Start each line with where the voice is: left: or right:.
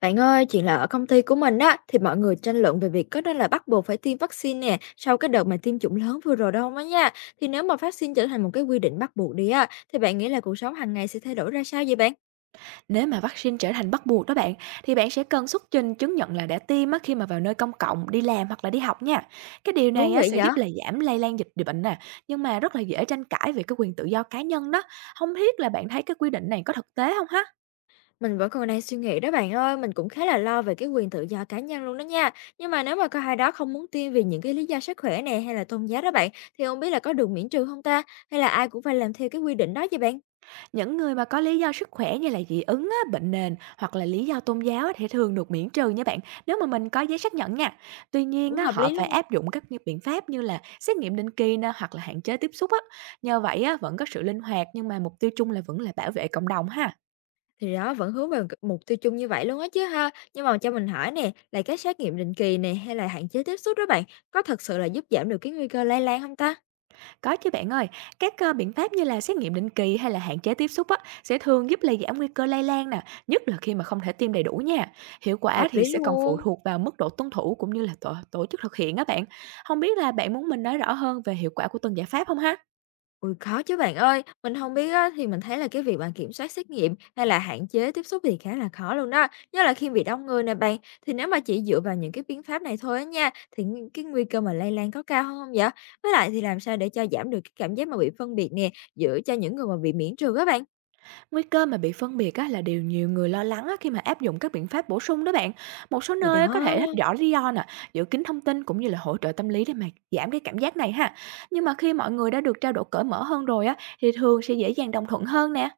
left: Bạn ơi, chuyện là ở công ty của mình á, thì mọi người tranh luận về việc có nên là bắt buộc phải tiêm vaccine nè, sau cái đợt mà tiêm chủng lớn vừa rồi đâu á nha. Thì nếu mà vaccine trở thành một cái quy định bắt buộc đi á, thì bạn nghĩ là cuộc sống hàng ngày sẽ thay đổi ra sao vậy bạn?
right: Nếu mà vaccine trở thành bắt buộc đó bạn, thì bạn sẽ cần xuất trình chứng nhận là đã tiêm á, khi mà vào nơi công cộng, đi làm hoặc là đi học nha. Cái điều
left: Thú
right: này á,
left: vị
right: sẽ
left: vậy?
right: giúp là giảm lây lan dịch bệnh nè, nhưng mà rất là dễ tranh cãi về cái quyền tự do cá nhân đó. Không biết là bạn thấy cái quy định này có thực tế không ha?
left: Mình vẫn còn đang suy nghĩ đó bạn ơi, mình cũng khá là lo về cái quyền tự do cá nhân luôn đó nha. Nhưng mà nếu mà có ai đó không muốn tiêm vì những cái lý do sức khỏe nè hay là tôn giáo đó bạn, thì không biết là có được miễn trừ không ta? Hay là ai cũng phải làm theo cái quy định đó vậy bạn?
right: Những người mà có lý do sức khỏe như là dị ứng á, bệnh nền hoặc là lý do tôn giáo á, thì thường được miễn trừ nha bạn, nếu mà mình có giấy xác nhận nha. Tuy nhiên
left: Cũng
right: á,
left: hợp
right: họ
left: lý
right: phải
left: luôn.
right: áp dụng các biện pháp như là xét nghiệm định kỳ nè, hoặc là hạn chế tiếp xúc á. Nhờ vậy á, vẫn có sự linh hoạt, nhưng mà mục tiêu chung là vẫn là bảo vệ cộng đồng ha.
left: Thì đó, vẫn hướng về mục tiêu chung như vậy luôn á chứ ha. Nhưng mà cho mình hỏi nè, là các xét nghiệm định kỳ nè, hay là hạn chế tiếp xúc đó bạn, có thật sự là giúp giảm được cái nguy cơ lây lan không ta?
right: Có chứ bạn ơi, các biện pháp như là xét nghiệm định kỳ hay là hạn chế tiếp xúc á, sẽ thường giúp là giảm nguy cơ lây lan nè, nhất là khi mà không thể tiêm đầy đủ nha. Hiệu quả
left: Hợp
right: thì
left: lý
right: sẽ còn phụ
left: luôn.
right: thuộc vào mức độ tuân thủ, cũng như là tổ tổ chức thực hiện á bạn. Không biết là bạn muốn mình nói rõ hơn về hiệu quả của từng giải pháp không ha?
left: Ui khó chứ bạn ơi. Mình không biết á, thì mình thấy là cái việc bạn kiểm soát xét nghiệm hay là hạn chế tiếp xúc thì khá là khó luôn đó, nhất là khi bị đông người nè bạn. Thì nếu mà chỉ dựa vào những cái biện pháp này thôi á nha, thì cái nguy cơ mà lây lan có cao hơn hông vậy? Với lại thì làm sao để cho giảm được cái cảm giác mà bị phân biệt nè, giữa cho những người mà bị miễn trừ á bạn?
right: Nguy cơ mà bị phân biệt á, là điều nhiều người lo lắng á, khi mà áp dụng các biện pháp bổ sung đó bạn. Một số
left: Thì
right: nơi á, có
left: đó.
right: thể thích rõ lý do nè, giữ kín thông tin cũng như là hỗ trợ tâm lý để mà giảm cái cảm giác này ha. Nhưng mà khi mọi người đã được trao đổi cởi mở hơn rồi á, thì thường sẽ dễ dàng đồng thuận hơn nè.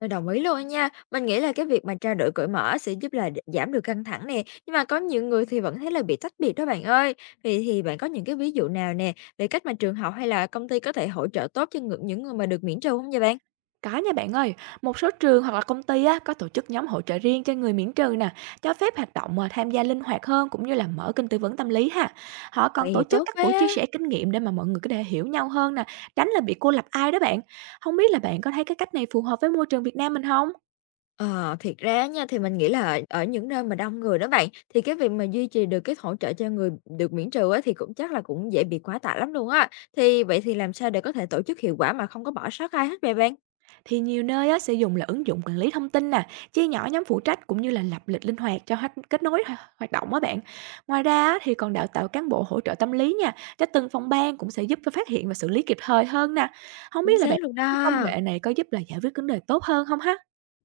left: Mình đồng ý luôn á nha. Mình nghĩ là cái việc mà trao đổi cởi mở sẽ giúp là giảm được căng thẳng nè, nhưng mà có nhiều người thì vẫn thấy là bị tách biệt đó bạn ơi. Vậy thì bạn có những cái ví dụ nào nè, về cách mà trường học hay là công ty có thể hỗ trợ tốt cho những người mà được miễn trừ không vậy bạn?
right: Có nha bạn ơi, một số trường hoặc là công ty á, có tổ chức nhóm hỗ trợ riêng cho người miễn trừ nè, cho phép hoạt động mà tham gia linh hoạt hơn, cũng như là mở kênh tư vấn tâm lý ha. Họ
left: Vậy
right: còn tổ
left: thì
right: chức
left: tốt
right: các buổi chia
left: quá.
right: sẻ kinh nghiệm để mà mọi người có thể hiểu nhau hơn nè, tránh là bị cô lập ai đó bạn. Không biết là bạn có thấy cái cách này phù hợp với môi trường Việt Nam mình không?
left: Ờ, thiệt ra nha, thì mình nghĩ là ở ở những nơi mà đông người đó bạn, thì cái việc mà duy trì được cái hỗ trợ cho người được miễn trừ á, thì cũng chắc là cũng dễ bị quá tải lắm luôn á. Thì vậy thì làm sao để có thể tổ chức hiệu quả mà không có bỏ sót ai hết vậy bạn?
right: Thì nhiều nơi á, sẽ dùng là ứng dụng quản lý thông tin nè, chia nhỏ nhóm phụ trách, cũng như là lập lịch linh hoạt cho kết nối hoạt động á bạn. Ngoài ra á, thì còn đào tạo cán bộ hỗ trợ tâm lý nha, cho từng phòng ban cũng sẽ giúp cho phát hiện và xử lý kịp thời hơn nè. Không
left: Chính
right: biết là bạn,
left: xác luôn đó.
right: cái công nghệ này có giúp là giải quyết vấn đề tốt hơn không ha?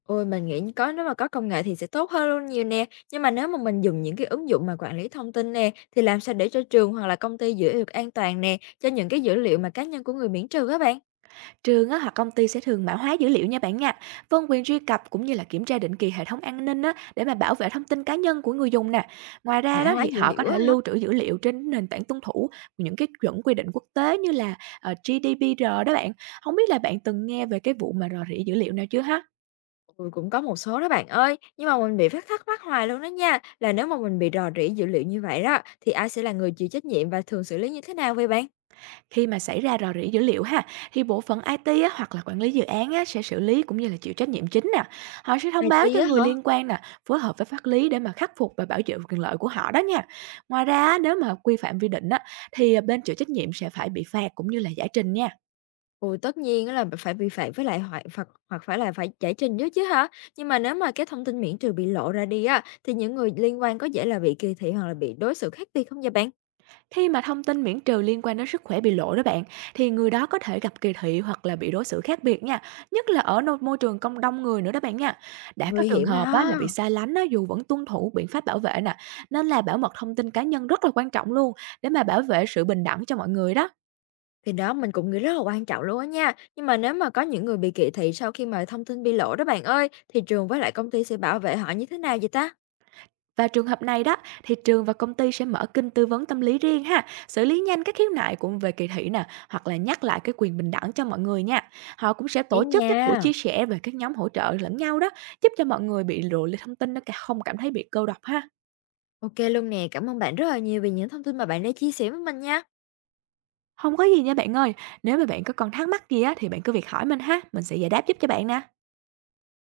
left: Ôi, mình nghĩ có, nếu mà có công nghệ thì sẽ tốt hơn luôn nhiều nè. Nhưng mà nếu mà mình dùng những cái ứng dụng mà quản lý thông tin nè, thì làm sao để cho trường hoặc là công ty giữ được an toàn nè, cho những cái dữ liệu mà cá nhân của người miễn trừ các bạn?
right: Trường á, hoặc công ty sẽ thường mã hóa dữ liệu nha bạn nha. Phân quyền truy cập cũng như là kiểm tra định kỳ hệ thống an ninh á, để mà bảo vệ thông tin cá nhân của người dùng nè. Ngoài ra
left: Mã
right: đó,
left: hóa
right: thì
left: dữ
right: họ có
left: liệu á
right: thể
left: hả?
right: lưu trữ dữ liệu trên nền tảng tuân thủ những cái chuẩn quy định quốc tế như là GDPR đó bạn. Không biết là bạn từng nghe về cái vụ mà rò rỉ dữ liệu nào chưa ha?
left: Ừ, cũng có một số đó bạn ơi. Nhưng mà mình bị phát thắc mắc hoài luôn đó nha. Là nếu mà mình bị rò rỉ dữ liệu như vậy đó, thì ai sẽ là người chịu trách nhiệm và thường xử lý như thế nào vậy bạn?
right: Khi mà xảy ra rò rỉ dữ liệu ha, thì bộ phận IT á, hoặc là quản lý dự án á, sẽ xử lý cũng như là chịu trách nhiệm chính nè. Họ sẽ thông báo
left: IT
right: cho
left: á
right: người
left: hả?
right: liên quan nè, phối hợp với pháp lý để mà khắc phục và bảo vệ quyền lợi của họ đó nha. Ngoài ra á, nếu mà quy phạm vi định á, thì bên chịu trách nhiệm sẽ phải bị phạt, cũng như là giải trình nha.
left: Ôi, tất nhiên á là phải vi phạm, với lại phạt hoặc phải giải trình chứ chứ hả? Nhưng mà nếu mà cái thông tin miễn trừ bị lộ ra đi á, thì những người liên quan có dễ là bị kỳ thị hoặc là bị đối xử khác biệt không vậy bạn?
right: Khi mà thông tin miễn trừ liên quan đến sức khỏe bị lộ đó bạn, thì người đó có thể gặp kỳ thị hoặc là bị đối xử khác biệt nha, nhất là ở nơi môi trường công đông người nữa đó bạn nha. Đã có
left: Nguy
right: trường
left: hiểm
right: hợp á, là
left: đó.
right: bị sai lánh á, dù vẫn tuân thủ biện pháp bảo vệ nè, nên là bảo mật thông tin cá nhân rất là quan trọng luôn, để mà bảo vệ sự bình đẳng cho mọi người đó.
left: Thì đó, mình cũng nghĩ rất là quan trọng luôn á nha. Nhưng mà nếu mà có những người bị kỳ thị sau khi mà thông tin bị lộ đó bạn ơi, thì trường với lại công ty sẽ bảo vệ họ như thế nào vậy ta?
right: Và trường hợp này đó, thì trường và công ty sẽ mở kênh tư vấn tâm lý riêng ha, xử lý nhanh các khiếu nại cũng về kỳ thị nè, hoặc là nhắc lại cái quyền bình đẳng cho mọi người nha. Họ cũng sẽ
left: Vậy
right: tổ chức các buổi
left: nha.
right: chia sẻ về các nhóm hỗ trợ lẫn nhau đó, giúp cho mọi người bị lộ lì thông tin nó không cảm thấy bị cô độc ha.
left: OK luôn nè, cảm ơn bạn rất là nhiều vì những thông tin mà bạn đã chia sẻ với mình nha.
right: Không có gì nha bạn ơi, nếu mà bạn có còn thắc mắc gì á thì bạn cứ việc hỏi mình ha, mình sẽ giải đáp giúp cho bạn nè.